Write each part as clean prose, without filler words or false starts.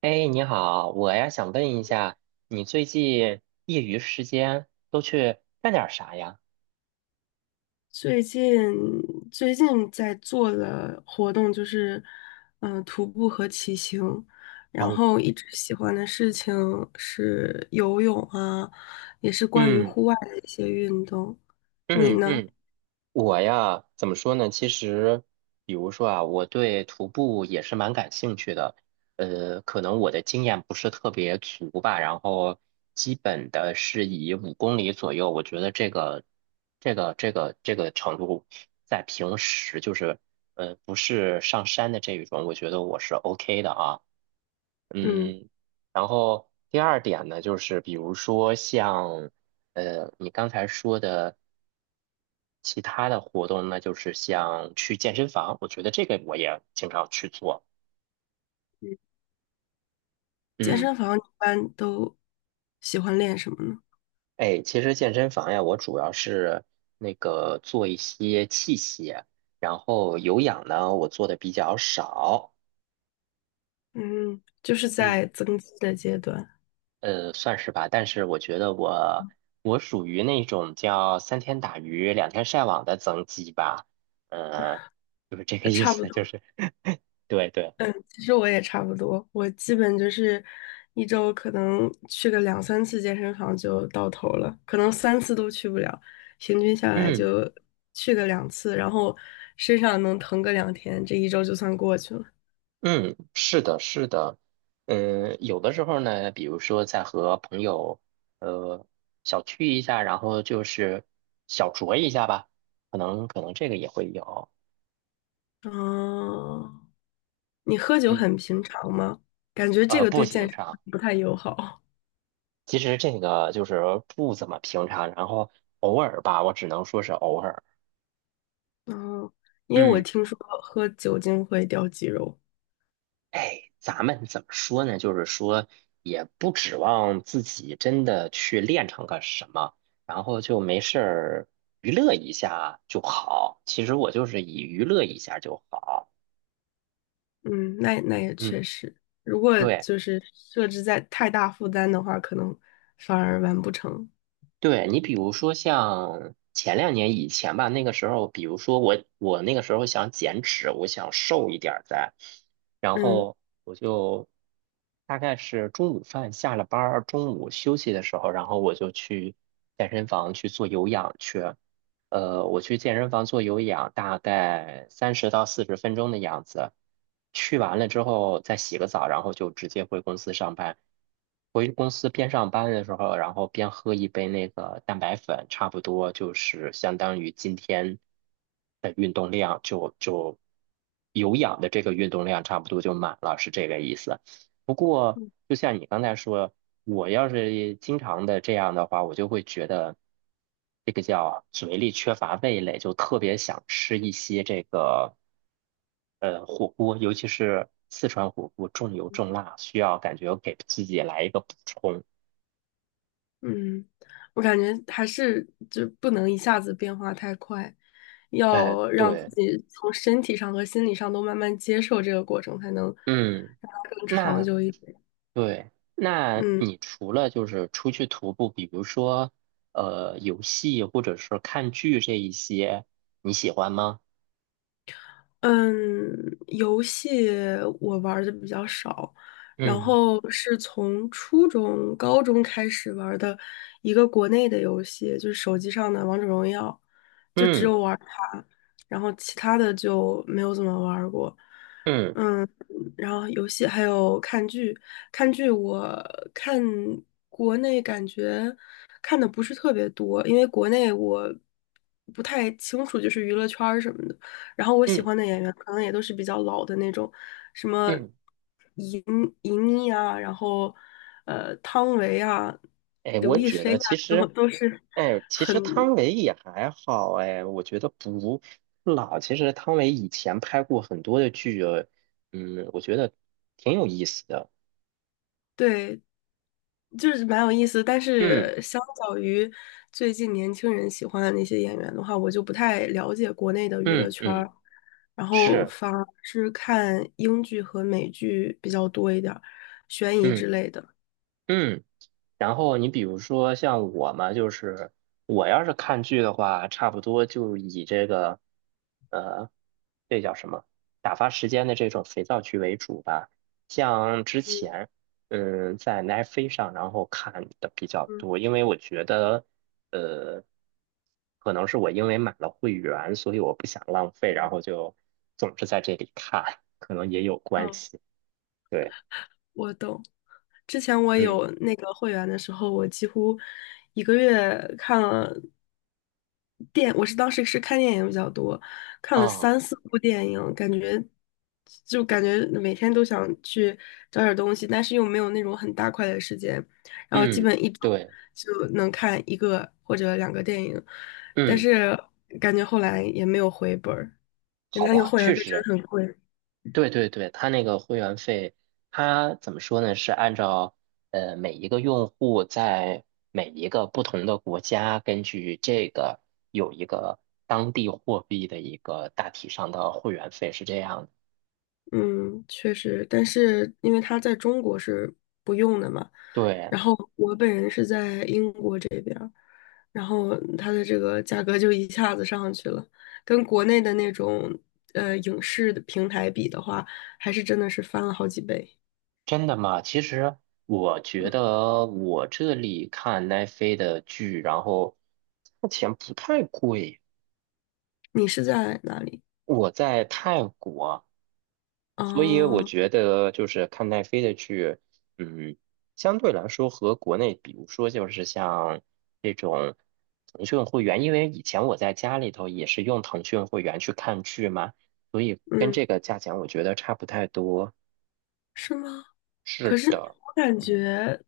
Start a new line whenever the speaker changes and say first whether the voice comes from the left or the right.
right: 哎，你好，我呀想问一下，你最近业余时间都去干点儿啥呀？
left: 最近最近在做的活动就是，徒步和骑行，然
right: 哦，
left: 后一直喜欢的事情是游泳啊，也是关于
right: 嗯
left: 户外的一些运动。你
right: 嗯
left: 呢？
right: 嗯，我呀怎么说呢？其实，比如说啊，我对徒步也是蛮感兴趣的，可能我的经验不是特别足吧，然后基本的是以5公里左右，我觉得这个程度，在平时就是，不是上山的这一种，我觉得我是 OK 的啊。
left: 嗯，
right: 嗯，然后第二点呢，就是比如说像，你刚才说的其他的活动，那就是像去健身房，我觉得这个我也经常去做。
left: 健
right: 嗯，
left: 身房一般都喜欢练什么呢？
right: 哎，其实健身房呀，我主要是那个做一些器械，然后有氧呢，我做的比较少。
left: 嗯，就是
right: 嗯。
left: 在增肌的阶段。
right: 算是吧，但是我觉得我属于那种叫三天打鱼两天晒网的增肌吧，呃，就是这个意
left: 差不
right: 思，就
left: 多。
right: 是 对对，
left: 其实我也差不多，我基本就是一周可能去个两三次健身房就到头了，可能三次都去不了，平均下来
right: 嗯
left: 就去个两次，然后身上能疼个两天，这一周就算过去了。
right: 嗯，是的，是的，嗯，有的时候呢，比如说在和朋友呃小聚一下，然后就是小酌一下吧，可能这个也会有，
left: 哦，你喝酒
right: 嗯，
left: 很平常吗？感觉这个
right: 步
left: 对健
right: 行
left: 身
right: 上。
left: 不太友好。
right: 其实这个就是不怎么平常，然后偶尔吧，我只能说是偶尔。
left: 嗯，因为我
right: 嗯，
left: 听说喝酒精会掉肌肉。
right: 哎，咱们怎么说呢？就是说，也不指望自己真的去练成个什么，然后就没事儿娱乐一下就好。其实我就是以娱乐一下就好。
left: 嗯，那也
right: 嗯，
left: 确实，如果
right: 对。
left: 就是设置在太大负担的话，可能反而完不成。
right: 对你，比如说像前两年以前吧，那个时候，比如说我那个时候想减脂，我想瘦一点儿再，然
left: 嗯
right: 后我就大概是中午饭下了班儿，中午休息的时候，然后我就去健身房去做有氧去。我去健身房做有氧，大概30到40分钟的样子。去完了之后再洗个澡，然后就直接回公司上班。回公司边上班的时候，然后边喝一杯那个蛋白粉，差不多就是相当于今天的运动量就有氧的这个运动量差不多就满了，是这个意思。不过，就像你刚才说，我要是经常的这样的话，我就会觉得这个叫嘴里缺乏味蕾，就特别想吃一些这个火锅，尤其是四川火锅，重油重辣，需要感觉给自己来一个补充。
left: 嗯，我感觉还是就不能一下子变化太快，
right: 哎，
left: 要让自
right: 对，
left: 己从身体上和心理上都慢慢接受这个过程，才能
right: 嗯，
left: 让它更长
right: 那
left: 久一点。
right: 对，那
left: 嗯。
right: 你除了就是出去徒步，比如说游戏或者是看剧这一些，你喜欢吗？
left: 嗯，游戏我玩的比较少，然
right: 嗯
left: 后是从初中、高中开始玩的一个国内的游戏，就是手机上的《王者荣耀》。就只
right: 嗯
left: 有玩它，然后其他的就没有怎么玩儿过。
right: 嗯。
left: 嗯，然后游戏还有看剧，看剧我看国内感觉看的不是特别多，因为国内我不太清楚就是娱乐圈儿什么的。然后我喜
right: 嗯
left: 欢的演员可能也都是比较老的那种，什么
right: 嗯，
left: 银银妮啊，然后汤唯啊、
right: 哎，
left: 刘
right: 我
left: 亦
right: 觉
left: 菲
right: 得
left: 啊，
right: 其
left: 这
right: 实，
left: 种都是
right: 哎，其
left: 很。
right: 实汤唯也还好，哎，我觉得不老。其实汤唯以前拍过很多的剧，嗯，我觉得挺有意思的。
left: 对，就是蛮有意思，但
right: 嗯
left: 是相较于最近年轻人喜欢的那些演员的话，我就不太了解国内的娱乐
right: 嗯
left: 圈
right: 嗯，
left: 儿，然后
right: 是，
left: 反而是看英剧和美剧比较多一点儿，悬疑之
right: 嗯
left: 类的。
right: 嗯。然后你比如说像我嘛，就是我要是看剧的话，差不多就以这个呃，这叫什么打发时间的这种肥皂剧为主吧。像之前在奈飞上，然后看的比较多，
left: 嗯
right: 因为我觉得呃，可能是我因为买了会员，所以我不想浪费，然
left: 嗯。
right: 后就总是在这里看，可能也有关
left: 哦。
right: 系。对，
left: 我懂。之前我
right: 嗯，
left: 有那个会员的时候，我几乎一个月看了电，当时是看电影比较多，看了
right: 啊，
left: 三四部电影，就感觉每天都想去找点东西，但是又没有那种很大块的时间，然后基
right: 嗯，
left: 本一周
right: 对。
left: 就能看一个或者两个电影，但
right: 嗯。
left: 是感觉后来也没有回本儿，原
right: 好
left: 来那个
right: 吧，
left: 会员
right: 确
left: 费真
right: 实，
left: 的很贵。
right: 对对对，它那个会员费，它怎么说呢？是按照每一个用户在每一个不同的国家，根据这个有一个当地货币的一个大体上的会员费是这样的。
left: 嗯，确实，但是因为它在中国是不用的嘛，
right: 对，
left: 然后我本人是在英国这边儿，然后它的这个价格就一下子上去了，跟国内的那种影视的平台比的话，还是真的是翻了好几倍。
right: 真的吗？其实我觉得我这里看奈飞的剧，然后
left: 你是在哪里？
right: 我在泰国。所以我
left: 哦，
right: 觉得就是看奈飞的剧，嗯，相对来说和国内，比如说就是像这种腾讯会员，因为以前我在家里头也是用腾讯会员去看剧嘛，所以跟
left: 嗯，
right: 这个价钱我觉得差不太多。
left: 是吗？可
right: 是
left: 是
right: 的，
left: 我感
right: 嗯。
left: 觉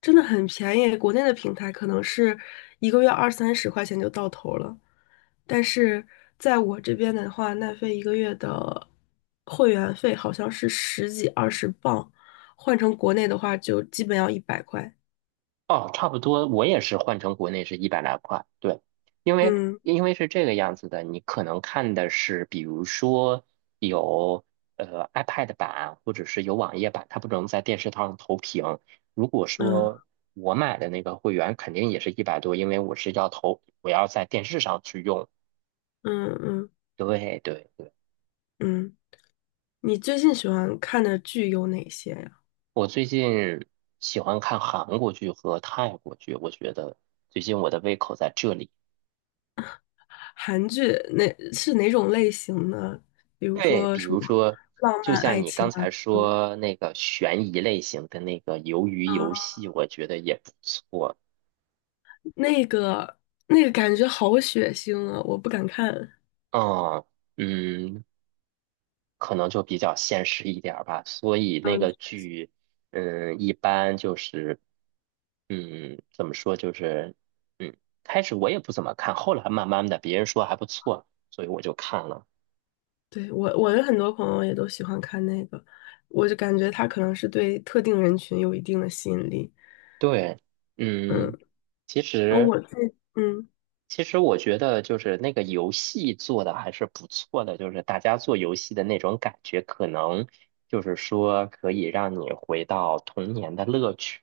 left: 真的很便宜，国内的平台可能是一个月二三十块钱就到头了，但是在我这边的话，奈飞一个月的会员费好像是十几二十磅，换成国内的话就基本要一百块。
right: 哦，差不多，我也是换成国内是100来块，对，因为
left: 嗯
right: 因为是这个样子的，你可能看的是，比如说有iPad 版或者是有网页版，它不能在电视上投屏。如果
left: 嗯
right: 说我买的那个会员，肯定也是100多，因为我是要投，我要在电视上去用。
left: 嗯嗯
right: 对对对，
left: 嗯，你最近喜欢看的剧有哪些呀？
right: 我最近喜欢看韩国剧和泰国剧，我觉得最近我的胃口在这里。
left: 韩剧是哪种类型呢？比如
right: 对，
left: 说
right: 比
left: 什么
right: 如说，
left: 浪
right: 就
left: 漫
right: 像
left: 爱
right: 你
left: 情
right: 刚才说那个悬疑类型的那个鱿鱼游
left: 啊？
right: 戏，我觉得也不错。
left: 那个那个感觉好血腥啊，我不敢看。
right: 嗯嗯，可能就比较现实一点儿吧，所以那
left: 嗯，
right: 个剧，一般就是，怎么说就是，嗯，开始我也不怎么看，后来慢慢的别人说还不错，所以我就看了。
left: 对，我的很多朋友也都喜欢看那个，我就感觉他可能是对特定人群有一定的吸引力。
right: 对，嗯，
left: 嗯，
right: 其
left: 然后
right: 实。
left: 我自己
right: 其实我觉得就是那个游戏做的还是不错的，就是大家做游戏的那种感觉，可能就是说可以让你回到童年的乐趣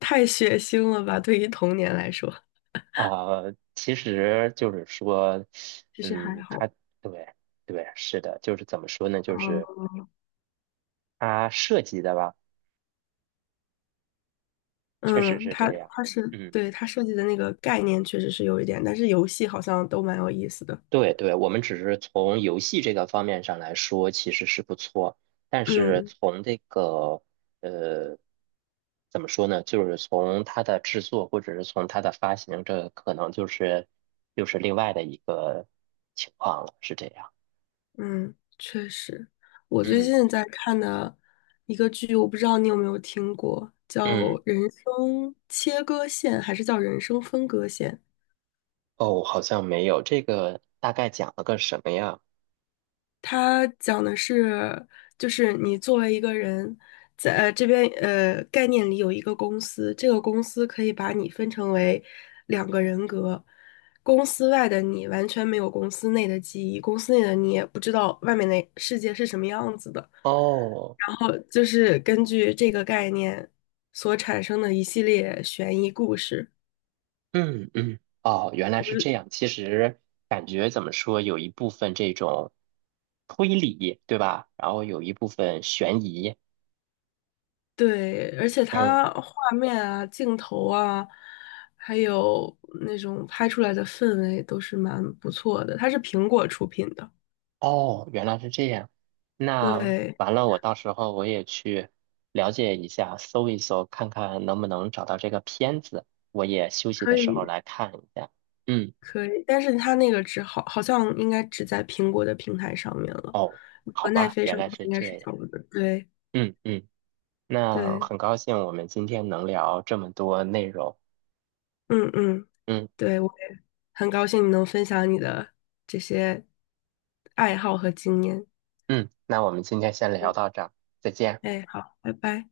left: 太血腥了吧，对于童年来说，
right: 啊，其实就是说，
left: 其实还
right: 嗯，它
left: 好。
right: 对对是的，就是怎么说呢，就
left: 嗯
right: 是它设计的吧，确实
left: 嗯，
right: 是
left: 他
right: 这样。
left: 他是
right: 嗯。
left: 对他设计的那个概念确实是有一点，但是游戏好像都蛮有意思的。
right: 对对，我们只是从游戏这个方面上来说，其实是不错。但是
left: 嗯。
right: 从这个呃，怎么说呢？就是从它的制作，或者是从它的发行，这可能就是又是另外的一个情况了，是这样。
left: 嗯，确实，我最
right: 嗯
left: 近在看的一个剧，我不知道你有没有听过，叫
right: 嗯，
left: 《人生切割线》还是叫《人生分割线》？
right: 哦，好像没有，这个大概讲了个什么呀？
left: 它讲的是，就是你作为一个人，在这边概念里有一个公司，这个公司可以把你分成为两个人格，公司外的你完全没有公司内的记忆，公司内的你也不知道外面的世界是什么样子的，
right: 哦。
left: 然后就是根据这个概念所产生的一系列悬疑故事。
right: 嗯嗯，哦，原来是这样。其实感觉怎么说，有一部分这种推理，对吧？然后有一部分悬疑。
left: 对，而且
right: 嗯，
left: 它画面啊、镜头啊，还有那种拍出来的氛围都是蛮不错的。它是苹果出品的，
right: 哦，原来是这样。那
left: 对，
right: 完了，我到时候我也去了解一下，搜一搜，看看能不能找到这个片子。我也休息的
left: 可
right: 时候
left: 以
right: 来看一下。嗯，
left: 可以，但是它那个只好好像应该只在苹果的平台上面了，
right: 哦，好
left: 和奈
right: 吧，
left: 飞
right: 原
left: 上
right: 来
left: 的话
right: 是
left: 应该
right: 这
left: 是
right: 样。
left: 找不到。对
right: 嗯嗯，那
left: 对，
right: 很高兴我们今天能聊这么多内容。
left: 嗯嗯，
right: 嗯。
left: 对，我也很高兴你能分享你的这些爱好和经验。
right: 嗯，那我们今天先聊
left: 嗯，
right: 到这儿，再见。
left: 哎，好，拜拜。